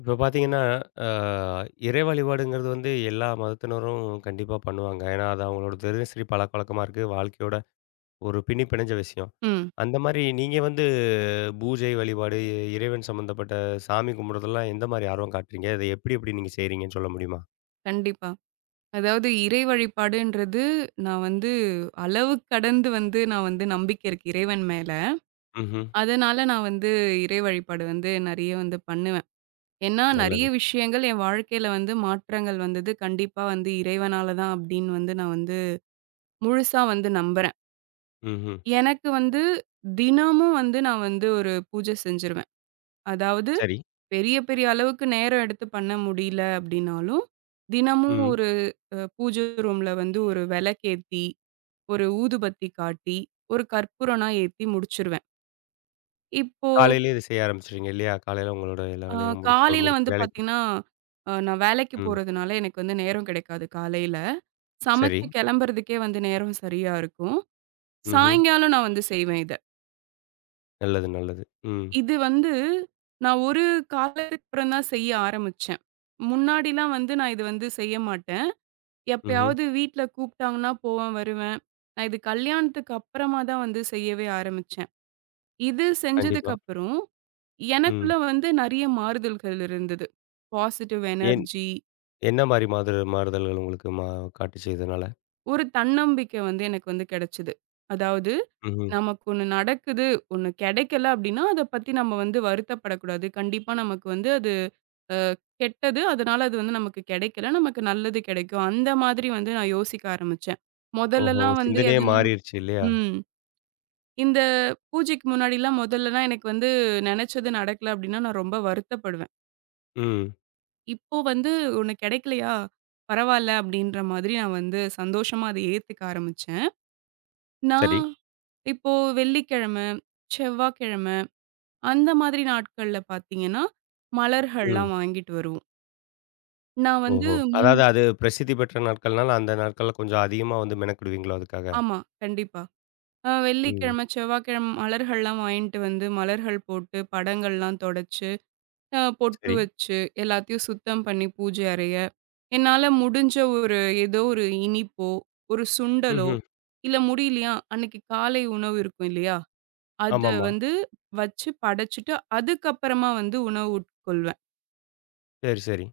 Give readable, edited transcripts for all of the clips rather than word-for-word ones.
இப்ப பார்த்தீங்கன்னா, அ இறை வழிபாடுங்கிறது வந்து எல்லா மதத்தினரும் கண்டிப்பா பண்ணுவாங்க. ஏன்னா, அது அவங்களோட தினசரி பழக்கவழக்கமா இருக்கு. வாழ்க்கையோட ஒரு பின்னி பிணைஞ்ச விஷயம். ம். அந்த மாரி நீங்க வந்து பூஜை வழிபாடு, இறைவன் சம்மந்தப்பட்ட சாமி கும்பிடுறதெல்லாம் எந்த மாரி ஆர்வம் காட்டுறீங்க? அதை எப்படி எப்படி நீங்க செய்றீங்கன்னு சொல்ல முடியுமா? கண்டிப்பா. அதாவது இறை வழிபாடுன்றது, நான் வந்து அளவு கடந்து வந்து நான் வந்து நம்பிக்கை இருக்கு இறைவன் மேல. ம்ஹ்ம். அதனால நான் வந்து இறை வழிபாடு வந்து நெறைய வந்து பண்ணுவேன். ஏன்னா நெறைய நல்லது. விஷயங்கள் என் வாழ்க்கையில வந்து மாற்றங்கள் வந்தது கண்டிப்பா வந்து இறைவனால தான் அப்டின்னு வந்து நான் வந்து முழுசா வந்து நம்புறேன். ம்ஹ்ம். எனக்கு வந்து தினமும் வந்து நான் வந்து ஒரு பூஜை செஞ்சுருவேன். அதாவது சரி. பெரிய பெரிய அளவுக்கு நேரம் எடுத்து பண்ண முடியல அப்டின்னாலும், தினமும் ம். ஒரு பூஜை ரூம்ல வந்து ஒரு விளக்கேத்தி, ஒரு ஊதுபத்தி காட்டி, ஒரு கற்பூரம்னா ஏத்தி முடிச்சுருவேன். இப்போ காலையிலேயே இத செய்ய ஆரம்பிச்சுடுறீங்க இல்லையா? காலையில உங்களோட எல்லா அ வேலைகளும் முடிச்சு காலையில முடிச்சு வந்து வேலைக்கு. பார்த்தீங்கன்னா, நான் வேலைக்கு ம். போறதுனால எனக்கு வந்து நேரம் கிடைக்காது காலையில. சரி. சமைச்சு கிளம்புறதுக்கே வந்து நேரம் சரியா இருக்கும். ம்ஹ்ம். சாயங்காலம் நான் வந்து செய்வேன் இத. நல்லது, நல்லது. ம். இது வந்து நான் ஒரு காலத்துக்கு அப்புறம் தான் செய்ய ஆரம்பிச்சேன். முன்னாடிலாம் வந்து நான் இது வந்து செய்ய மாட்டேன். ம்ஹ்ம். எப்பயாவது வீட்ல கூப்பிட்டாங்கன்னா போவேன், வருவேன். நான் இது கல்யாணத்துக்கு அப்புறமா தான் வந்து செய்யவே ஆரம்பிச்சேன். இது செஞ்சதுக்கு கண்டிப்பா. அப்புறம், எனக்குள்ள ம். வந்து நெறைய மாறுதல்கள் இருந்தது. பாசிட்டிவ் ஏன் எனர்ஜி, என்ன மாரி மாதரு மாறுதல்கள் உங்களுக்கு காட்டுச்சு இதனால? ஒரு தன்னம்பிக்கை வந்து எனக்கு வந்து கிடைச்சது. அதாவது ம்ஹ்ம். நமக்கு ஒண்ணு நடக்குது, ஒண்ணு கிடைக்கல அப்டின்னா, அத பத்தி நம்ம வந்து வருத்தப்படக்கூடாது. கண்டிப்பா நமக்கு வந்து அது அ கெட்டது. அதனால அது வந்து நமக்கு கிடைக்கல. நமக்கு நல்லது கிடைக்கும். அந்த மாதிரி வந்து நான் யோசிக்க ஆரம்பிச்சேன். ஓஹோ! உங்க மொதல்லலாம் வந்து சிந்தனையே எதனா மாறிருச்சு இல்லையா? ம். இந்த பூஜைக்கு முன்னாடிலாம் மொதல்லலாம் எனக்கு வந்து நெனச்சது நடக்கல அப்டின்னா, நான் ரொம்ப வருத்தப்படுவேன். ம். இப்போ வந்து உனக்கு கிடைக்கலையா? பரவால்ல அப்படின்ற மாதிரி நான் வந்து சந்தோஷமா அத ஏத்துக்க ஆரம்பிச்சேன். சரி. நான் இப்போ வெள்ளிக்கிழமை, செவ்வாய்க்கிழமை அந்த மாதிரி நாட்கள்ல பார்த்தீங்கன்னா, ம். மலர்கள்லாம் வாங்கிட்டு வருவோம். நான் வந்து ஓஹோ! முன் அதாவது அது பிரசித்தி பெற்ற நாட்கள்னால, அந்த நாட்கள்ல கொஞ்சம் அதிகமா வந்து மெனக்கிடுவீங்களோ அதுக்காக? ஆமா, கண்டிப்பா. ம். வெள்ளிக்கிழமை, செவ்வாய்க்கிழமை மலர்கள்லாம் வாங்கிட்டு வந்து மலர்கள் போட்டு, படங்கள்லாம் தொடச்சு பொட்டு சரி. வச்சு, எல்லாத்தையும் சுத்தம் பண்ணி பூஜை அறைய, என்னால முடிஞ்ச ஒரு ஏதோ ஒரு இனிப்போ, ஒரு சுண்டலோ, ம்ஹ்ம். இல்ல முடியலையா, அன்னைக்கு காலை உணவு இருக்கும் இல்லையா? அத ஆமாமா. வந்து வச்சு படைச்சுட்டு, அதுக்கப்புறமா வந்து உணவு உட்கொள்வேன். சரி, சரி.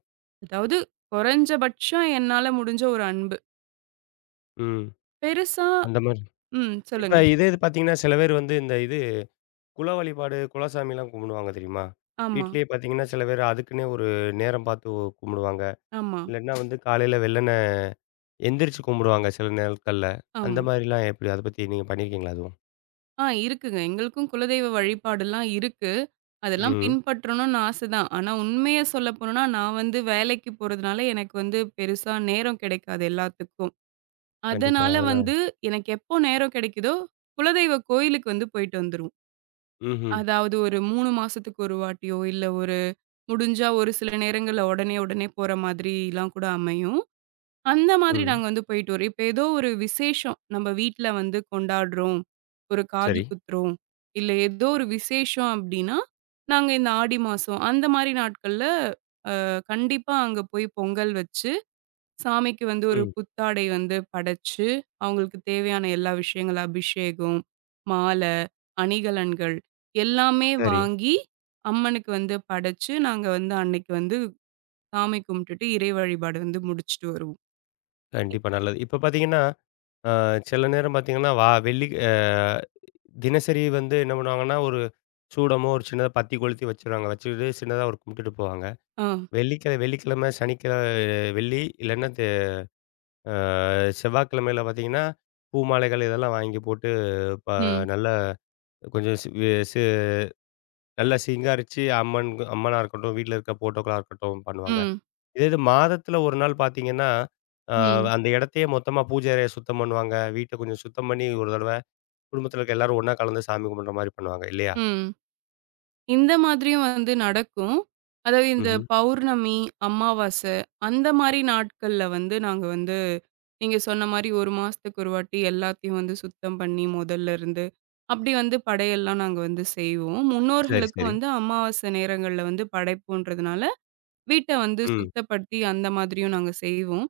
அதாவது குறைஞ்சபட்சம் என்னால முடிஞ்ச ஒரு அன்பு. ம். பெருசா அந்த மாரி. ம். இப்ப சொல்லுங்க. இதே இது பார்த்தீங்கன்னா, சில பேர் வந்து இந்த இது குல வழிபாடு, குலசாமிலாம் கும்பிடுவாங்க தெரியுமா? ஆமா, வீட்லயே பார்த்தீங்கன்னா, சில பேர் அதுக்குன்னே ஒரு நேரம் பார்த்து கும்பிடுவாங்க. ஆமா, இல்லன்னா வந்து காலையில வெள்ளன எந்திரிச்சு கும்பிடுவாங்க சில நாட்கள்ல. அந்த ஆமா. மாரிலாம் எப்படி? அத பத்தி நீங்க பண்ணியிருக்கீங்களா அதுவும்? ஆ இருக்குங்க. எங்களுக்கும் குலதெய்வ வழிபாடுலாம் இருக்கு. அதெல்லாம் ம். பின்பற்றணும்னு ஆசை தான். ஆனா உண்மைய சொல்ல போணும்னா, நான் வந்து வேலைக்கு போறதுனால எனக்கு வந்து பெருசா நேரம் கிடைக்காது எல்லாத்துக்கும். கண்டிப்பா. அதனால அதனால. வந்து எனக்கு எப்போ நேரம் கிடைக்குதோ, குலதெய்வ கோயிலுக்கு வந்து போயிட்டு வந்துருவோம். ம்ஹ்ம். அதாவது ஒரு 3 மாசத்துக்கு ஒரு வாட்டியோ, இல்ல ஒரு முடிஞ்சா ஒரு சில நேரங்கள்ல உடனே உடனே போற மாதிரிலாம் கூட அமையும். அந்த மாதிரி ம். நாங்க வந்து போயிட்டு வரோம். இப்ப ஏதோ ஒரு விசேஷம் நம்ம வீட்ல வந்து கொண்டாடுறோம். ஒரு காது சரி. குத்துறோம். இல்ல ஏதோ ஒரு விசேஷம் அப்டின்னா, நாங்க இந்த ஆடி மாசம் அந்த மாரி நாட்கள்ல கண்டிப்பா அங்க போய் பொங்கல் வச்சு, சாமிக்கு வந்து ஒரு ம். புத்தாடை வந்து படைச்சு, அவங்களுக்கு தேவையான எல்லா விஷயங்கள் அபிஷேகம், மால, அணிகலன்கள் எல்லாமே சரி. வாங்கி, அம்மனுக்கு வந்து படைச்சு, நாங்க வந்து அன்னைக்கு வந்து சாமி கும்பிட்டுட்டு இறை வழிபாடு வந்து முடிச்சுட்டு வருவோம். இ கண்டிப்பா நல்லது. இப்ப பார்த்தீங்கன்னா, அ சில நேரம் பார்த்தீங்கன்னா, வா வெள்ளி அ தினசரி வந்து என்ன பண்ணுவாங்கன்னா, ஒரு சூடமோ ஒரு சின்னதா பத்தி கொளுத்தி வச்சுருவாங்க. வச்சுக்கிட்டு சின்னதா ஒரு கும்பிட்டுட்டு போவாங்க. ஆ. வெள்ளிக்கிழமை, வெள்ளி இல்லன்னா தெ அ செவ்வாய்க்கிழமையில பார்த்தீங்கன்னா, பூ மாலைகள் இதெல்லாம் வாங்கி போட்டு, ப ம். நல்லா கொஞ்சம் சி வி நல்லா சிங்காரிச்சு அம்மனா இருக்கட்டும், வீட்ல இருக்க போட்டோக்களா இருக்கட்டும் பண்ணுவாங்க. ம். இதே இது மாதத்துல ஒரு நாள் பார்த்தீங்கன்னா, அ ம். அந்த இடத்தையே மொத்தமா பூஜை அறைய சுத்தம் பண்ணுவாங்க. வீட்ட கொஞ்சம் சுத்தம் பண்ணி ஒரு தடவ குடும்பத்துல இருக்க எல்லாரும் ஒண்ணா கலந்து சாமி கும்பிடுற மாரி பண்ணுவாங்க இல்லையா? ம். இந்த மாதிரியும் வந்து நடக்கும். அதாவது இந்த ம்ஹ்ம். பௌர்ணமி, அமாவாசை அந்த மாரி நாட்கள்ல வந்து நாங்க வந்து நீங்க சொன்ன மாரி 1 மாசத்துக்கு ஒரு வாட்டி எல்லாத்தையும் வந்து சுத்தம் பண்ணி மொதல்ல இருந்து அப்படி வந்து படையல்லாம் நாங்க வந்து செய்வோம். சரி, முன்னோர்களுக்கும் சரி. வந்து அமாவாசை நேரங்கள்ல வந்து படைப்போன்றதுனால வீட்ட வந்து ம். சுத்தப்படுத்தி அந்த மாதிரியும் நாங்க செய்வோம்.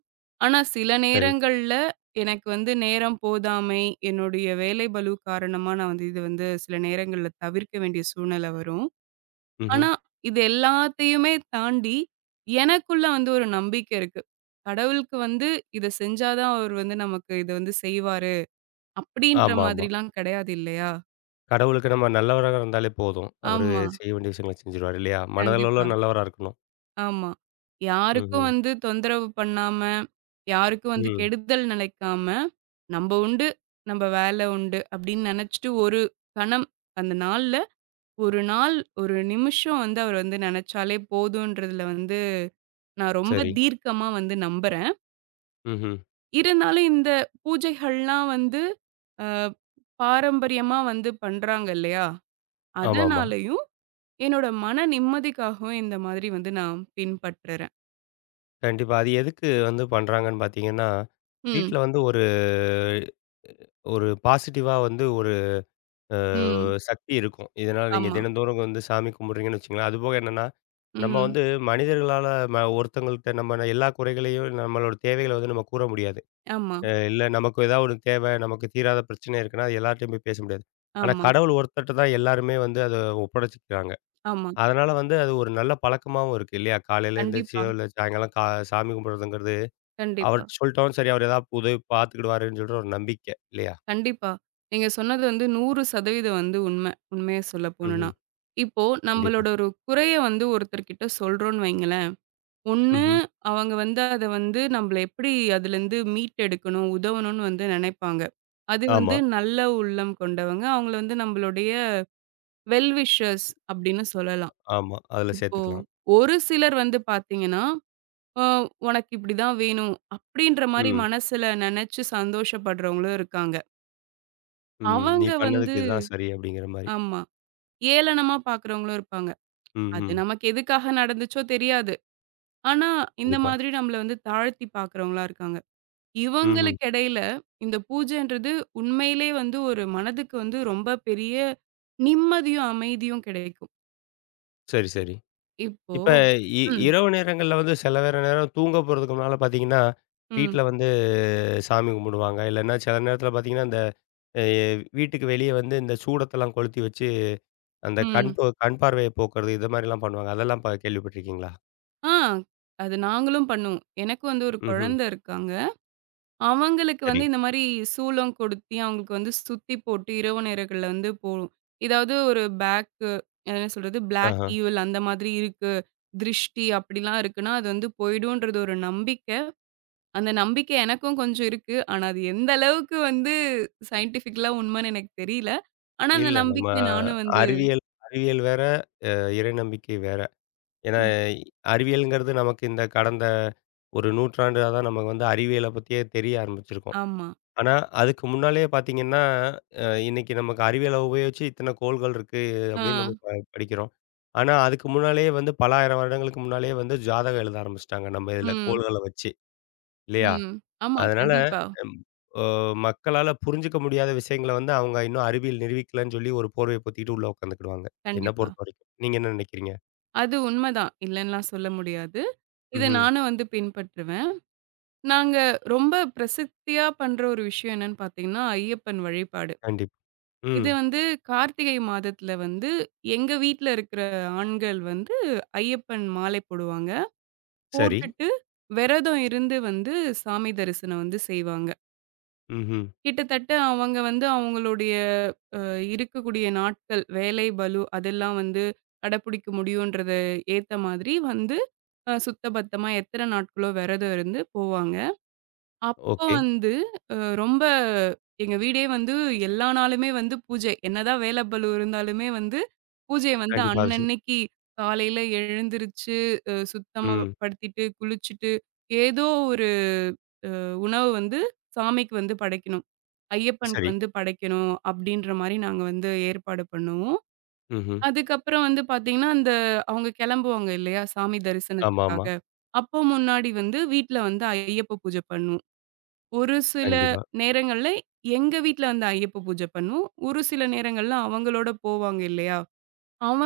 ஆனா, சில சரி. நேரங்கள்ல எனக்கு வந்து நேரம் போதாமை, என்னுடைய வேலை பளு காரணமா நான் வந்து இது வந்து சில நேரங்கள்ல தவிர்க்க வேண்டிய சூழ்நிலை வரும். ம்ஹ்ம். ஆனா, இது எல்லாத்தையுமே தாண்டி எனக்குள்ள வந்து ஒரு நம்பிக்கை இருக்கு. கடவுளுக்கு வந்து இத செஞ்சா தான் அவரு வந்து நமக்கு இத வந்து செய்வாரு, அப்படின்ற ஆமாமா. மாதிரிலாம் கிடையாது இல்லையா? கடவுளுக்கு நம்ம நல்லவராக இருந்தாலே போதும். அவரு ஆமா. செய்ய வேண்டிய விஷயங்கள செஞ்சுருவாரு இல்லையா? கண்டிப்பா. மனதளவுல நல்லவரா இருக்கணும். ஆமா. யாருக்கும் ம்ஹ்ம். வந்து தொந்தரவு பண்ணாம, யாருக்கும் வந்து ம். கெடுதல் நினைக்காம, "நம்ப உண்டு, நம்ப வேலை உண்டு" அப்படின்னு நெனச்சுட்டு ஒரு கணம் அந்த நாள்ல, ஒரு நாள், ஒரு நிமிஷம் வந்து அவர் வந்து நெனச்சாலே போதுன்றதுல வந்து நான் ரொம்ப சரி. தீர்க்கமா வந்து நம்புறேன். ம்ஹ்ம். இருந்தாலும் இந்த பூஜைகள்லாம் வந்து அ பாரம்பரியமா வந்து பண்றாங்க இல்லையா? ஆமாமா. அதனாலயும் என்னோட மன நிம்மதிக்காகவும் இந்த மாதிரி வந்து நான் பின்பற்றுறேன். கண்டிப்பா. அது எதுக்கு வந்து பண்றாங்கன்னு பார்த்தீங்கன்னா, ம், வீட்ல வந்து ஒரு ஒரு பாசிட்டிவா வந்து ஒரு அ ம். சக்தி இருக்கும். இதனால நீங்க ஆமா. தினந்தோறும் வந்து சாமி கும்பிடுறீங்கன்னு வச்சுக்கங்களேன். அதுபோக என்னன்னா, நம்ம ம். வந்து மனிதர்களால ஒருத்தவங்கள்ட்ட நம்ம எல்லா குறைகளையும் நம்மளோட தேவைகள வந்து நம்ம கூற முடியாது. ஆமா, இல்ல நமக்கு ஏதாவது ஒரு தேவை, நமக்கு தீராத பிரச்சனை இருக்குன்னா, அது எல்லார்ட்டயும் போய் பேச முடியாது. ஆனா ஆமா, கடவுள் ஒருத்தர்ட்ட தான் எல்லாருமே வந்து அத ஒப்படைச்சுக்கிறாங்க. ஆமா. அதனால வந்து அது ஒரு நல்ல பழக்கமாவும் இருக்கு இல்லையா? காலையில கண்டிப்பா, எந்திரிச்சியோ, இல்ல சாயங்காலம் சாமி கும்பிடுறதுங்கிறது கண்டிப்பா, அவர்ட்ட சொல்ட்டோம். சரி அவரு ஏதாவது உதவி பார்த்துக்கிடுவாருன்னு சொல்லிட்டு ஒரு நம்பிக்கை இல்லையா? கண்டிப்பா. நீங்க சொன்னது வந்து 100% வந்து உண்மை. உண்மைய சொல்ல போணும்னா. ம்ஹ்ம். இப்போ கண்டிப்பா. நம்மளோட ஒரு குறைய வந்து ஒருத்தர்கிட்ட சொல்றோம்ன்னு வைங்களேன், ஒண்ணு ம்ஹ்ம். அவங்க வந்து அத வந்து நம்மள எப்படி அதுலேருந்து மீட்டெடுக்கணும், உதவணும்னு வந்து நெனைப்பாங்க. அது வந்து ஆமா, நல்ல உள்ளம் கொண்டவங்க. அவங்கள வந்து நம்மளுடைய வெல் விஷர்ஸ் அப்படின்னு சொல்லலாம். ஆமா. அதுல இப்போ சேர்த்துக்கலாம். ஒரு சிலர் வந்து பார்த்தீங்கன்னா அ உனக்கு இப்படிதான் வேணும். அப்படின்ற மாரி ம், மனசுல நெனச்சு சந்தோஷப்படுறவங்களும் இருக்காங்க. ம். நீ அவங்க வந்து பண்ணதுக்கு இதுதான் சரி அப்படிங்கிற மாரி. ஆமா. ஏளனமா பார்க்குறவங்களும் இருப்பாங்க. அது ம்ஹ்ம். நமக்கு எதுக்காக நடந்துச்சோ தெரியாது. ஆனா, இந்த கண்டிப்பா. மாதிரி நம்மள வந்து தாழ்த்தி பார்க்குறவங்களா இருக்காங்க. ம்ஹ்ம். இவங்களுக்கு இடையில இந்த பூஜைன்றது உண்மையிலே வந்து ஒரு மனதுக்கு வந்து ரொம்ப பெரிய நிம்மதியும், அமைதியும் கிடைக்கும். சரி, சரி. இப்போ இப்ப இ ம், இரவு நேரங்கள்ல வந்து சில வேற நேரம் தூங்க போறதுக்கு முன்னால பார்த்தீங்கன்னா, ம், வீட்ல வந்து சாமி கும்பிடுவாங்க. இல்லன்னா சில நேரத்துல பார்த்தீங்கன்னா, இந்த அ வீட்டுக்கு வெளிய வந்து இந்த சூடத்தெல்லாம் கொளுத்தி வச்சு, அந்த ம். கண் பார்வைய போக்குறது, இது மாரிலாம் பண்ணுவாங்க. அதெல்லாம் கேள்விப்பட்டிருக்கீங்களா? ஆ அது நாங்களும் பண்ணுவோம். எனக்கு வந்து ஒரு ம்ஹ்ம். குழந்தை இருக்காங்க. அவங்களுக்கு சரி. வந்து இந்த மாரி சூலம் கொடுத்தி, அவங்களுக்கு வந்து சுத்தி போட்டு இரவு நேரங்கள்ல வந்து போகும். ஏதாவது ஒரு பேக்கு என்ன சொல்றது? பிளாக் ஆஹ. ஈவில் அந்த மாதிரி இருக்கு. திருஷ்டி அப்படிலாம் இருக்குன்னா, அது வந்து போயிடும்ன்றது ஒரு நம்பிக்கை. அந்த நம்பிக்கை எனக்கும் கொஞ்சம் இருக்கு. ஆனா, அது எந்த அளவுக்கு வந்து சயின்டிஃபிக்கலா உண்மைன்னு எனக்கு தெரியல. ஆனா, அந்த இல்ல. நம்ம நம்பிக்கைய நானும் வந்து அறிவியல் அறிவியல் வேற, இறை நம்பிக்கை வேற. ஏன்னா, அறிவியல்ங்கிறது நமக்கு இந்த கடந்த ஒரு நூற்றாண்டா தான் நமக்கு வந்து அறிவியல பத்தியே தெரிய ஆரம்பிச்சிருக்கும். ஆமா. ஆனா, அதுக்கு முன்னாலேயே பார்த்தீங்கன்னா, இன்னைக்கு நமக்கு அறிவியல உபயோகிச்சு இத்தன கோள்கள் இருக்கு ஆ. அப்படின்னு நம்ம படிக்கிறோம். ஆனா, அதுக்கு முன்னாலேயே வந்து பல 1000 வருடங்களுக்கு முன்னாலேயே வந்து ஜாதகம் எழுத ஆரம்பிச்சுட்டாங்க நம்ம இதுல ம். கோள்கள வச்சு. இல்லையா? ம். ஆமா. அதனால கண்டிப்பா, ம் அ மக்களால புரிஞ்சுக்க முடியாத விஷயங்கள வந்து அவங்க இன்னும் அறிவியல் நிரூபிக்கலன்னு சொல்லி ஒரு போர்வைய பொத்திக்கிட்டு உள்ள உட்காந்துக்கிடுவாங்க. என்ன கண்டிப்பா. பொறுத்தவரைக்கும். நீங்க என்ன நினைக்கிறீங்க? அது உண்மைதான். இல்லன்னுலாம் சொல்ல முடியாது. இத ம்ஹ்ம். நானும் வந்து பின்பற்றுவேன். நாங்க ரொம்ப பிரசித்தியா பண்ற ஒரு விஷயம் என்னன்னு பார்த்தீங்கன்னா, ஐயப்பன் வழிபாடு. கண்டிப்பா. ம். இது வந்து கார்த்திகை மாதத்துல வந்து எங்க வீட்ல இருக்கிற ஆண்கள் வந்து ஐயப்பன் மாலை போடுவாங்க. சரி. போட்டுட்டு விரதம் இருந்து வந்து சாமி தரிசனம் வந்து செய்வாங்க. ம்ஹ்ம். கிட்டத்தட்ட அவங்க வந்து அவங்களுடைய இருக்கக்கூடிய நாட்கள், வேலை பளு அதெல்லாம் வந்து கடைப்பிடிக்க முடியுன்றத ஏத்த மாதிரி வந்து சுத்தபத்தமா எத்தன நாட்களோ விரதம் இருந்து போவாங்க. அப்போ ஓகே. வந்து அ ரொம்ப எங்க வீடே வந்து எல்லா நாளுமே வந்து பூஜை. என்னதான் வேல பளு இருந்தாலுமே வந்து, பூஜைய வந்து கண்டிப்பா அது அன்னன்னைக்கு காலையில எழுந்திருச்சு, சுத்தமா ம். படுத்திட்டு, குளிச்சுட்டு, ஏதோ ஒரு உணவு வந்து சாமிக்கு வந்து படைக்கணும். ஐயப்பனுக்கு சரி. வந்து படைக்கணும் அப்படின்ற மாரி நாங்க வந்து ஏற்பாடு பண்ணுவோம். ம்ஹ்ம். அதுக்கப்புறம் வந்து பார்த்தீங்கன்னா, அந்த அவங்க கிளம்புவாங்க இல்லையா? சாமி தரிசனத்துக்காக. ஆமாமா. அப்போ முன்னாடி வந்து வீட்ல வந்து ஐயப்ப பூஜை பண்ணுவோம். ஒரு சில கண்டிப்பா. நேரங்கள்ல எங்க வீட்ல வந்து ஐயப்ப பூஜை பண்ணுவோம். ஒரு சில நேரங்கள்ல அவங்களோட போவாங்க இல்லையா?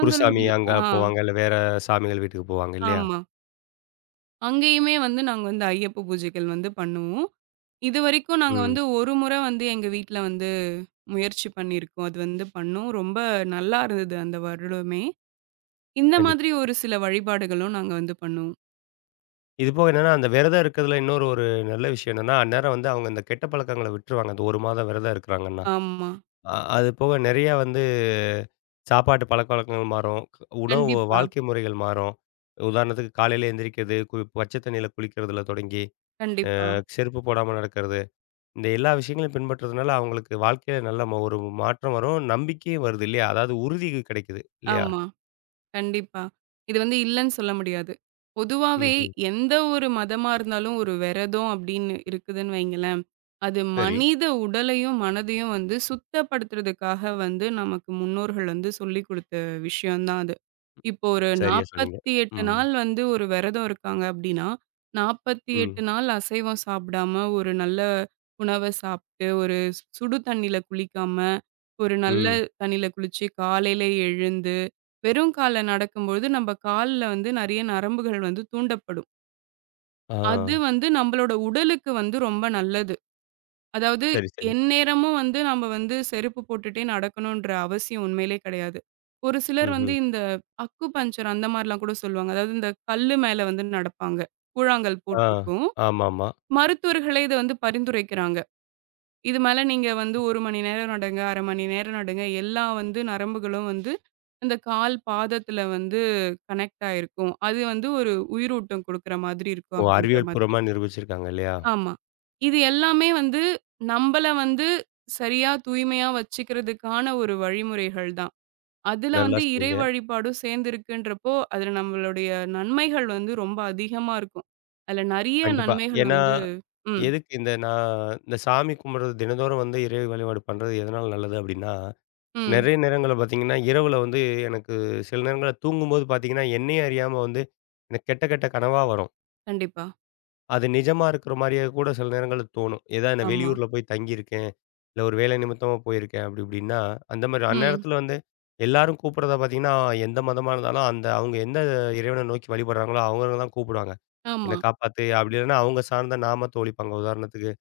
குருசாமி அங்க ஆ போவாங்க. இல்ல வேற சாமிகள் வீட்டுக்கு போவாங்க இல்லையா? ஆமா. அங்கேயுமே வந்து நாங்க வந்து ஐயப்ப பூஜைகள் வந்து பண்ணுவோம். இதுவரைக்கும் நாங்க ம். வந்து ஒரு முறை வந்து எங்க வீட்ல வந்து முயற்சி பண்ணியிருக்கோம். அது வந்து பண்ணோம். ரொம்ப நல்லா இருந்தது அந்த வருடமே. இந்த கண்டிப்பா. மாதிரி ஒரு சில வழிபாடுகளும் நாங்க வந்து பண்ணுவோம். இது போக என்னன்னா, அந்த விரதம் இருக்கிறதுல இன்னொரு ஒரு நல்ல விஷயம் என்னன்னா, அந்நேரம் வந்து அவங்க இந்த கெட்ட பழக்கங்கள விட்டுருவாங்க. அந்த 1 மாதம் விரதம் இருக்கிறாங்கன்னா. ஆமா. அது போக நெறையா வந்து சாப்பாட்டு பழக்கவழக்கங்கள் மாறும். உணவு கண்டிப்பா, வாழ்க்கை முறைகள் மாறும். உதாரணத்துக்கு காலையில எந்திரிக்கிறது, பச்சை தண்ணியில குளிக்கிறதுல தொடங்கி, கண்டிப்பா. செருப்பு போடாம நடக்கிறது. இந்த எல்லா விஷயங்களையும் பின்பற்றதுனால அவங்களுக்கு வாழ்க்கையில நல்ல ஒரு மாற்றம் வரும். நம்பிக்கையும் வருது இல்லையா? அதாவது உறுதி கிடைக்குது இல்லையா? ஆமா. கண்டிப்பா. இது வந்து இல்லன்னு சொல்ல முடியாது. பொதுவாவே ம்ஹ்ம். எந்த ஒரு மதமா இருந்தாலும் ஒரு விரதம் அப்படின்னு இருக்குதுன்னு வைங்களேன், அது சரி. மனித உடலையும், மனதையும் வந்து சுத்தப்படுத்துறதுக்காக வந்து நமக்கு முன்னோர்கள் வந்து சொல்லிக் குடுத்த விஷயம் தான் அது. இப்போ ஒரு சரியா சொன்னீங்க. 48 ம். நாள் வந்து ஒரு விரதம் இருக்காங்க அப்படின்னா, ம். 48 நாள் அசைவம் சாப்பிடாம, ஒரு நல்ல உணவ சாப்பிட்டு, ஒரு சுடு தண்ணீல குளிக்காம, ஒரு நல்ல ம். தண்ணீல குளிச்சு, காலையில எழுந்து வெறும் கால்ல நடக்கும்பொழுது, நம்ப கால்ல வந்து நெறைய நரம்புகள் வந்து தூண்டப்படும். ஆ. அது வந்து நம்பளோட உடலுக்கு வந்து ரொம்ப நல்லது. அதாவது சரி, சரி. எந்நேரமும் வந்து நம்ம வந்து செருப்பு போட்டுட்டே நடக்கணுன்ற அவசியம் உண்மையிலே கிடையாது. ஒரு சிலர் வந்து ம்ஹ்ம். இந்த அக்கு பஞ்சர் அந்த மாரிலாம் கூட சொல்லுவாங்க. அதாவது இந்த கல்லு மேல வந்து நடப்பாங்க. கூழாங்கல் ஆ. போட்டிருக்கும். ஆமாமா. மருத்துவர்களே இத வந்து பரிந்துரைக்கிறாங்க. இது மேல நீங்க வந்து 1 மணி நேரம் நடுங்க, 1/2 மணி நேரம் நடுங்க. எல்லா வந்து நரம்புகளும் வந்து அந்த கால் பாதத்துல வந்து கனெக்ட் ஆயிருக்கும். அது வந்து ஒரு உயிரூட்டம் குடுக்குற மாதிரி இருக்கும் ஓ! அப்படின்ற அறிவியல் மாதிரி. பூர்வமா நிரூபிச்சிருக்காங்க இல்லையா? ஆமா. இது எல்லாமே வந்து நம்பள வந்து சரியா தூய்மையா வச்சுக்கிறதுக்கான ஒரு வழிமுறைகள் தான். அதுல நல்லா வந்து இறை சொன்னீங்க. வழிபாடும் சேர்ந்திருக்குன்றப்போ, அதுல நம்மளுடைய நன்மைகள் வந்து ரொம்ப அதிகமா இருக்கும். அதுல நெறைய கண்டிப்பா. நன்மைகள் ஏன்னா, வந்து ம், எதுக்கு இந்த நான் இந்த சாமி கும்பிடுறது தினந்தோறும் வந்து இறை வழிபாடு பண்றது எதனால நல்லது அப்டின்னா, ம். நெறைய நேரங்கள்ல பார்த்தீங்கன்னா, இரவுல வந்து எனக்கு சில நேரங்கள்ல தூங்கும்போது பார்த்தீங்கன்னா, என்னையே அறியாம வந்து எனக்கு கெட்ட கெட்ட கனவா வரும். கண்டிப்பா. அது நிஜமா இருக்கிற மாரியே கூட சில நேரங்கள்ல தோணும். ஏதா நான் ஆமா. வெளியூர்ல போய் தங்கியிருக்கேன், இல்ல ஒரு வேலை நிமித்தமா போயிருக்கேன் அப்டி இப்டின்னா, அந்த மாரி ம். அந்நேரத்துல வந்து எல்லாரும் கூப்பிடுறத பார்த்தீங்கன்னா, எந்த மதமா இருந்தாலும் அந்த அவங்க எந்த இறைவன நோக்கி வழிபடுறாங்களோ அவங்கள தான் கூப்பிடுவாங்க. என்ன ஆமா. காப்பாத்து! அப்படி இல்லன்னா, அவங்க சார்ந்த நாமத்த ஒலிப்பாங்க. உதாரணத்துக்கு,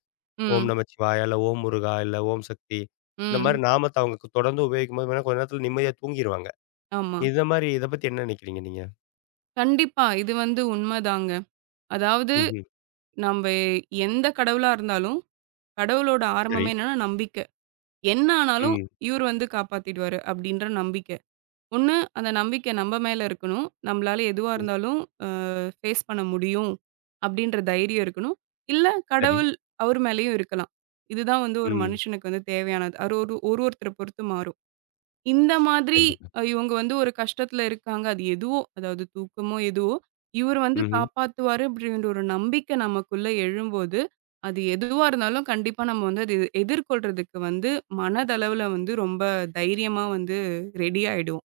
ஓம் ம். நமச்சிவாய, இல்ல ஓம் முருகா, இல்ல ஓம் சக்தி. இந்த ம். மாரி நாமத்த அவங்க தொடர்ந்து உபயோகிக்கும்போது பார்த்தீங்கன்னா, கொஞ்ச நேரத்துல நிம்மதியா தூங்கிருவாங்க. ஆமா. இந்த மாரி இத பத்தி என்ன நினைக்கிறீங்க நீங்க? கண்டிப்பா. இது வந்து உண்மதாங்க. அதாவது ம்ஹ்ம். நம்ப எந்த கடவுளா இருந்தாலும், கடவுளோட சரி. ஆரம்பமே என்னன்னா நம்பிக்கை. என்ன ஆனாலும் ம். இவரு வந்து காப்பாத்திடுவாரு அப்டின்ற நம்பிக்கை. ஒண்ணு அந்த நம்பிக்கை நம்ப மேல இருக்கணும். நம்பளால எதுவா இருந்தாலும் அ ஃபேஸ் பண்ண முடியும் அப்டின்ற தைரியம் இருக்கணும். இல்ல சரி. கடவுள் அவர் மேலயும் இருக்கலாம். இதுதான் வந்து ஒரு ம். மனுஷனுக்கு வந்து தேவையானது. அது ஒரு ஒரு ஒருத்தர பொறுத்து மாறும். இந்த மாதிரி கண்டிப்பா. இவங்க வந்து ஒரு கஷ்டத்துல இருக்காங்க. அது எதுவோ, அதாவது தூக்கமோ எதுவோ, இவரு வந்து ம்ஹ்ம். காப்பாத்துவாரு அப்படின்ற ஒரு நம்பிக்கை நமக்குள்ள எழும்போது, அது எதுவா இருந்தாலும் கண்டிப்பா நம்ம வந்து அது எதிர்கொள்றதுக்கு வந்து மனதளவுல வந்து ரொம்ப தைரியமா வந்து ரெடி ஆயிடுவோம்.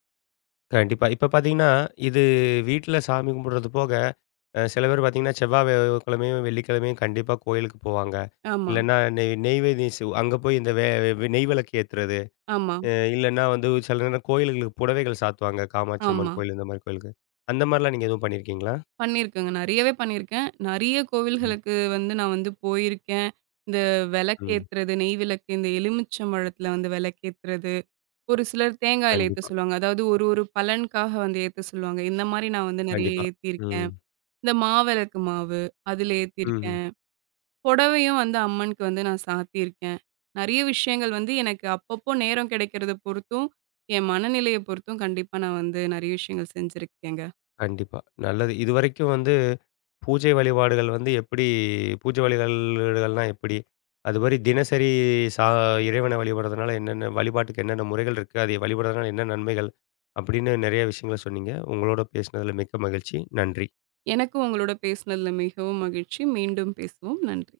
கண்டிப்பா. இப்ப பார்த்தீங்கன்னா, இது வீட்ல சாமி கும்பிடுறது போக, சில பேர் பார்த்தீங்கன்னா, செவ்வாய் வெ கிழமையும், வெள்ளிக்கிழமையும் கண்டிப்பா கோயிலுக்கு போவாங்க. ஆமா, இல்லன்னா, நெய்வேதி அங்க போய் இந்த வே வே- நெய் விளக்கு ஏத்துறது. ஆமா, இல்லன்னா வந்து சில நேரம் கோயில்களுக்கு புடவைகள் சாத்துவாங்க. காமாட்சி அம்மன் ஆமா. கோயில் இந்த மாரி கோயிலுக்கு. அந்த மாரிலாம் நீங்க எதுவும் பண்ணியிருக்கீங்களா? பண்ணியிருக்கேங்க. நெறையவே பண்ணியிருக்கேன். நெறைய ம், கோவில்களுக்கு வந்து நான் வந்து போயிருக்கேன். இந்த ம். விளக்கேத்துறது, நெய் விளக்கு, இந்த எலுமிச்சம்பழத்துல வந்து விளக்கேத்துறது ஒரு சிலர் தேங்காய் எண்ணெய் ஏத்த கண்டிப்பா, சொல்லுவாங்க. அதாவது ஒரு ஒரு பலனுக்காக வந்து ஏத்த சொல்லுவாங்க. இந்த மாரி நான் வந்து நெறைய கண்டிப்பா. ம், ஏத்தியிருக்கேன். இந்த மாவிளக்கு மாவு, அதுல ம்ஹ்ம். ஏத்தியிருக்கேன். புடவையும் வந்து அம்மனுக்கு வந்து நான் சாத்தியிருக்கேன். நெறைய விஷயங்கள் வந்து எனக்கு அப்பப்போ நேரம் கிடைக்கிறத பொறுத்தும், என் மனநிலைய பொறுத்தும் கண்டிப்பா நான் வந்து நெறைய விஷயங்கள் செஞ்சிருக்கேங்க. கண்டிப்பா. நல்லது. இதுவரைக்கும் வந்து பூஜை வழிபாடுகள் வந்து எப்படி பூஜை வழிபாடுகள்னா எப்படி? அதுமாரி தினசரி சா இறைவனை வழிபடுறதுனால என்னென்ன வழிபாட்டுக்கு என்னென்ன முறைகள் இருக்கு? அதை வழிபடுறதுனால என்ன நன்மைகள்? அப்படின்னு நெறைய விஷயங்கள சொன்னீங்க. உங்களோட பேசினதுல மிக்க மகிழ்ச்சி. நன்றி. எனக்கும் உங்களோட பேசினதுல மிகவும் மகிழ்ச்சி. மீண்டும் பேசுவோம். நன்றி.